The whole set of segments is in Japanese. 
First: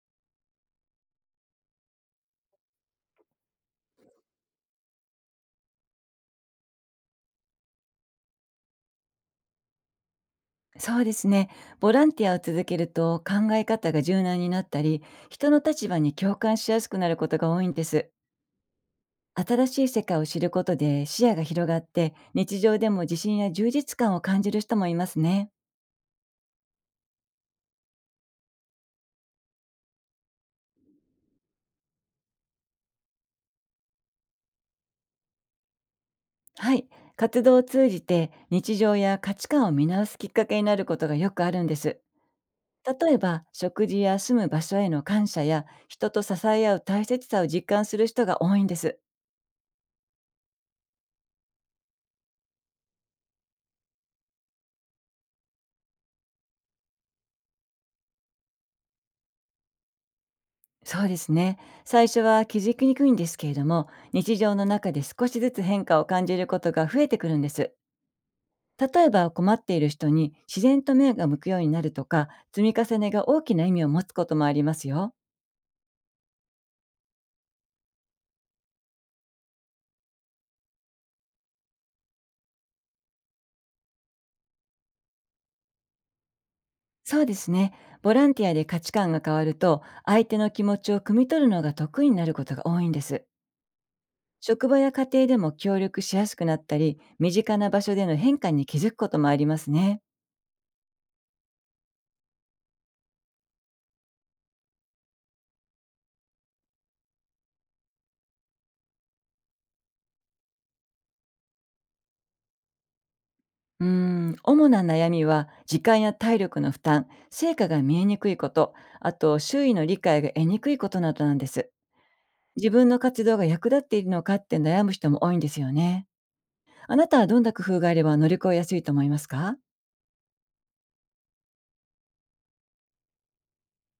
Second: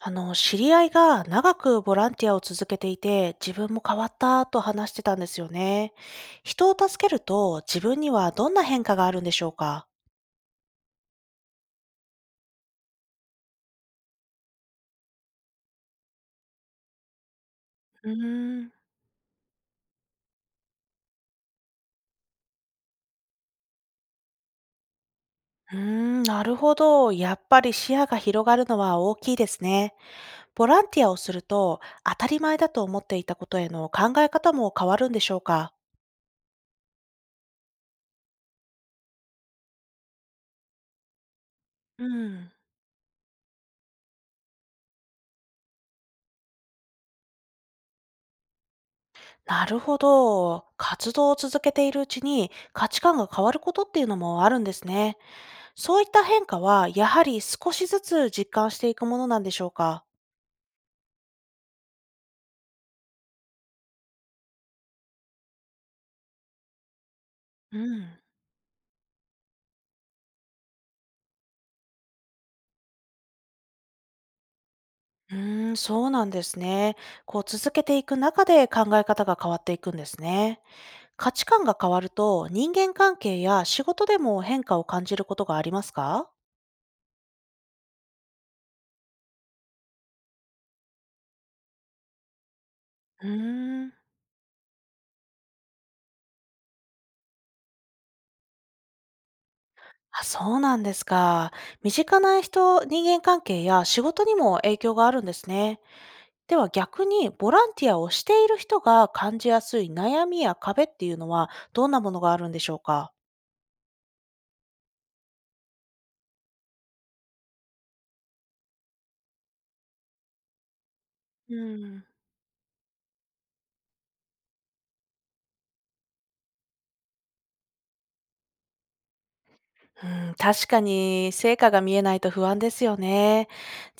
知り合いが長くボランティアを続けていて、自分も変わったと話してたんですよね。人を助けると自分にはどんな変化があるんでしょうか？そうですね。ボランティアを続けると考え方が柔軟になったり、人の立場に共感しやすくなることが多いんでうす。ーん、新しい世界を知ることで視野が広がって、日常でも自信や充実感を感じる人もいますね。うーん、なるほど。やっぱり視野が広がるのは大きいですね。ボランティアをすると当たり前だと思っていたことへの考え方も変わるんでしょうか？はい。活動を通じて日常や価値観を見直すきっかけになることがよくあるんです。うん、例えば、食事や住む場所への感謝や人と支え合う大切さを実感する人が多いんです。なるほど。活動を続けているうちに価値観が変わることっていうのもあるんですね。そういった変化は、やはり少しずつ実感していくものなんでしょうか？そうですね。最初は気づきにくいんですけれども、日常の中で少しずつ変化を感じることが増えてくるんです。うん。例えば、困っている人に自然と目が向くようになるとか、積み重ねが大きな意味を持つこともありますよ。うーん、そうなんですね。こう続けていく中で考え方が変わっていくんですね。価値観が変わると、人間関係や仕事でも変化を感じることがありますか？そうですね。ボランティアで価値観が変わると、相手の気持ちを汲み取るのが得意になることが多いんです。うーん。職場や家庭でも協力しやすくなったり、身近な場所での変化に気づくこともありますね。あ、そうなんですか。身近な人間関係や仕事にも影響があるんですね。では逆に、ボランティアをしている人が感じやすい悩みや壁っていうのは、どんなものがあるんでしょうか？主な悩みは時間や体力の負担、成果が見えにくいこと、あと周囲の理解が得にくいことなどなんでうん、す。うん。自分の活動が役立っているのかって悩む人も多いんですよね。あなたはどんな工夫があれば乗り越えやすいと思いますか？確かに成果が見えないと不安ですよね。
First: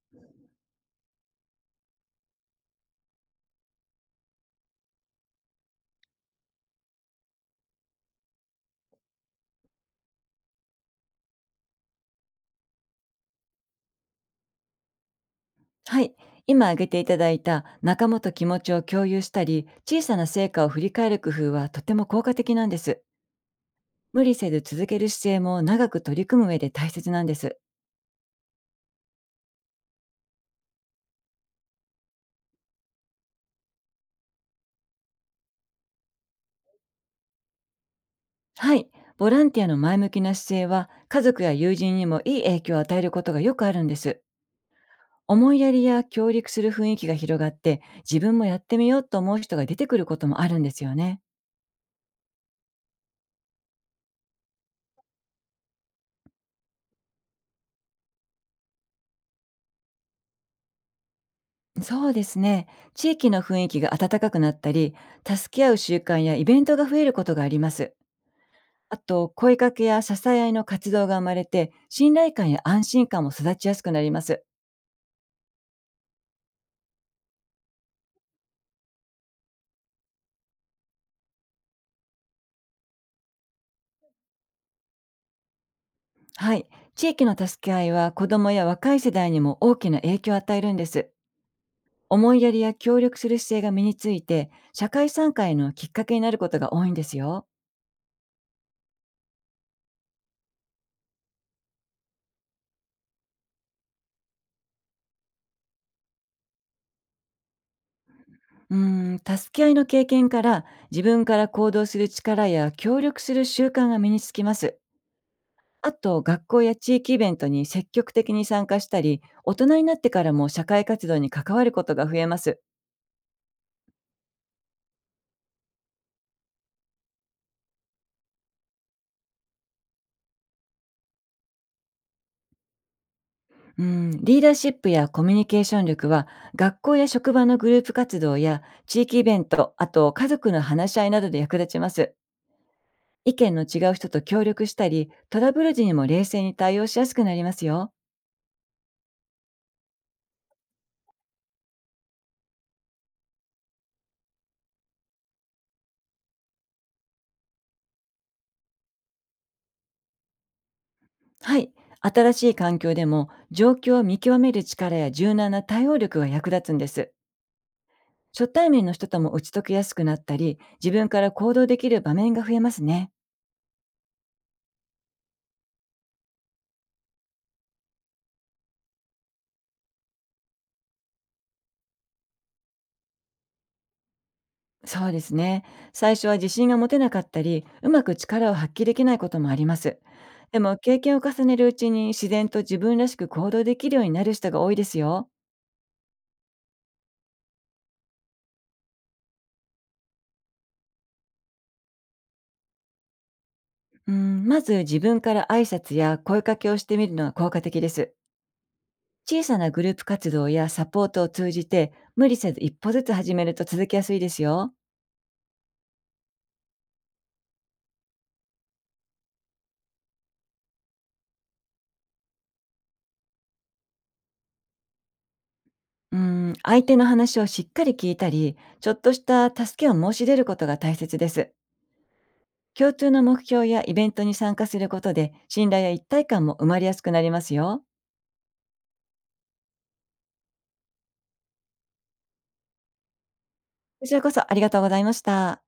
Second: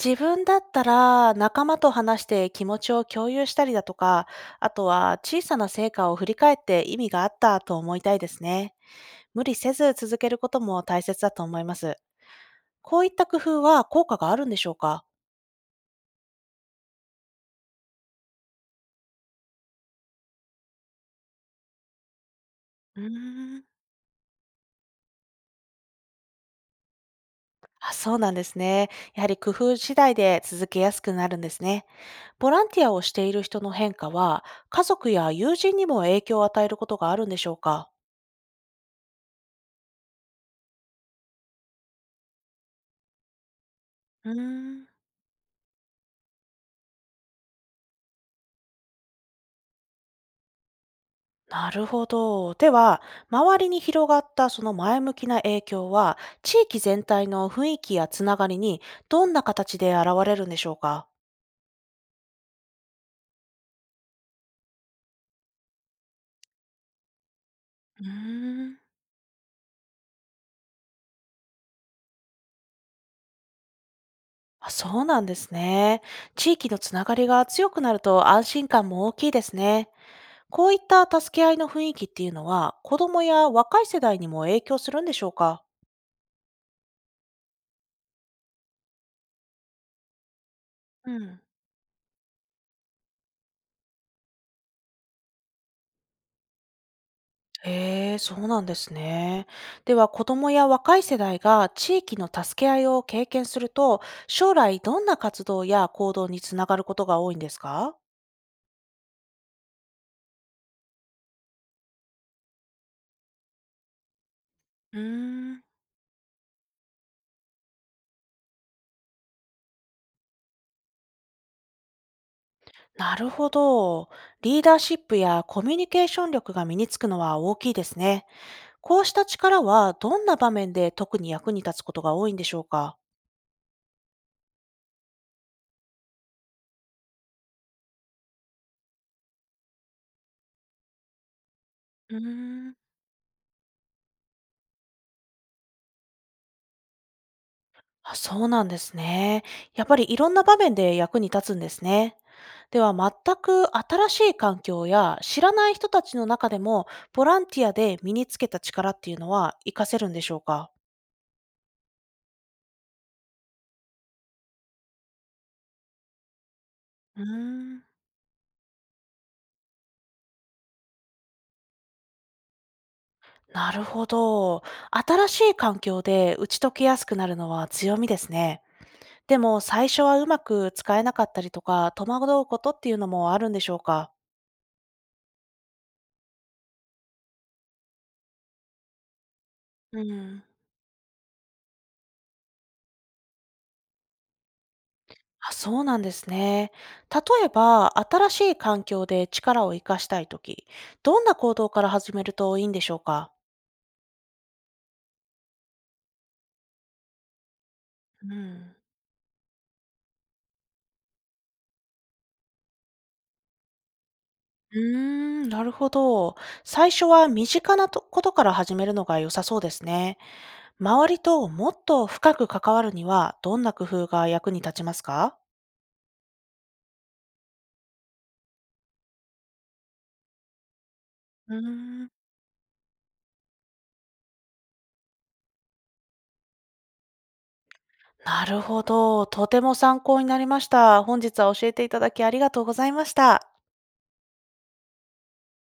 自分だったら仲間と話して気持ちを共有したりだとか、あとは小さな成果を振り返って意味があったと思いたいですね。無理せず続けることも大切だと思います。こういった工夫は効果があるんでしょうか？はい。今挙げていただいた仲間と気持ちを共有したり、小さな成果を振り返る工夫はとても効果的なんです。うーん。無理せず続ける姿勢も長く取り組む上で大切なんです。あ、そうなんですね。やはり工夫次第で続けやすくなるんですね。ボランティアをしている人の変化は、家族や友人にも影響を与えることがあるんでしょうか？はい。ボランティアの前向きな姿勢は、家族や友人にもいい影響を与えることがよくあるんです。うーん。思いやりや協力する雰囲気が広がって、自分もやってみようと思う人が出てくることもあるんですよね。なるほど。では、周りに広がったその前向きな影響は、地域全体の雰囲気やつながりにどんな形で現れるんでしょうか？そうですね。地域の雰囲気が温かくなったり、助け合う習慣やイベントが増えることがあります。うーん。あと、声かけや支え合いの活動が生まれて、信頼感や安心感も育ちやすくなります。あ、そうなんですね。地域のつながりが強くなると安心感も大きいですね。こういった助け合いの雰囲気っていうのは、子供や若い世代にも影響するんでしょうか？はい。地域の助け合いは子どもや若い世代にも大きな影響を与えるんです。うん。思いやりや協力する姿勢が身について、社会参加へのきっかけになることが多いんですよ。へえ、そうなんですね。では、子どもや若い世代が地域の助け合いを経験すると、将来どんな活動や行動につながることが多いんですか？うー助け合いの経験から自分から行動する力や協力する習慣が身につきます。うーん、あと、学校や地域イベントに積極的に参加したり、大人になってからも社会活動に関わることが増えます。なるほど。リーダーシップやコミュニケーション力が身につくのは大きいですね。こうした力はどんな場面で特に役に立つことが多いんでしょうか？うん、リーダーシップやコミュニケーション力は、学校や職場のグループ活動や地域イベント、あと家族の話し合いなどで役立ちます。うーん、意見の違う人と協力したり、トラブル時にも冷静に対応しやすくなりますよ。あ、そうなんですね。やっぱりいろんな場面で役に立つんですね。では全く新しい環境や知らない人たちの中でもボランティアで身につけた力っていうのは活かせるんでしょうか？はい。新しい環境でも状況を見極める力や柔軟な対応力が役立つんです。うーん、初対面の人とも打ち解けやすくなったり、自分から行動できる場面が増えますね。なるほど。新しい環境で打ち解けやすくなるのは強みですね。でも最初はうまく使えなかったりとか戸惑うことっていうのもあるんでしょうか？そうですね。最初は自信が持てなかったり、うまく力を発揮できないこともあります。うん。でも、経験を重ねるうちに自然と自分らしく行動できるようになる人が多いですよ。あ、そうなんですね。例えば新しい環境で力を活かしたいとき、どんな行動から始めるといいんでしょうか？うん、まず自分から挨拶や声かけをしてみるのが効果的です。うん。小さなグループ活動やサポートを通じて無理せず一歩ずつ始めると続きやすいですよ。うーん、なるほど。最初は身近なとことから始めるのが良さそうですね。周りともっと深く関わるには、どんな工夫が役に立ちますか？うん、相手の話をしっかり聞いたり、ちょっとした助けを申し出ることが大切です。うーん、共通の目標やイベントに参加することで信頼や一体感も生まれやすくなりますよ。なるほど。とても参考になりました。本日は教えていただきありがとうございました。こちらこそありがとうございました。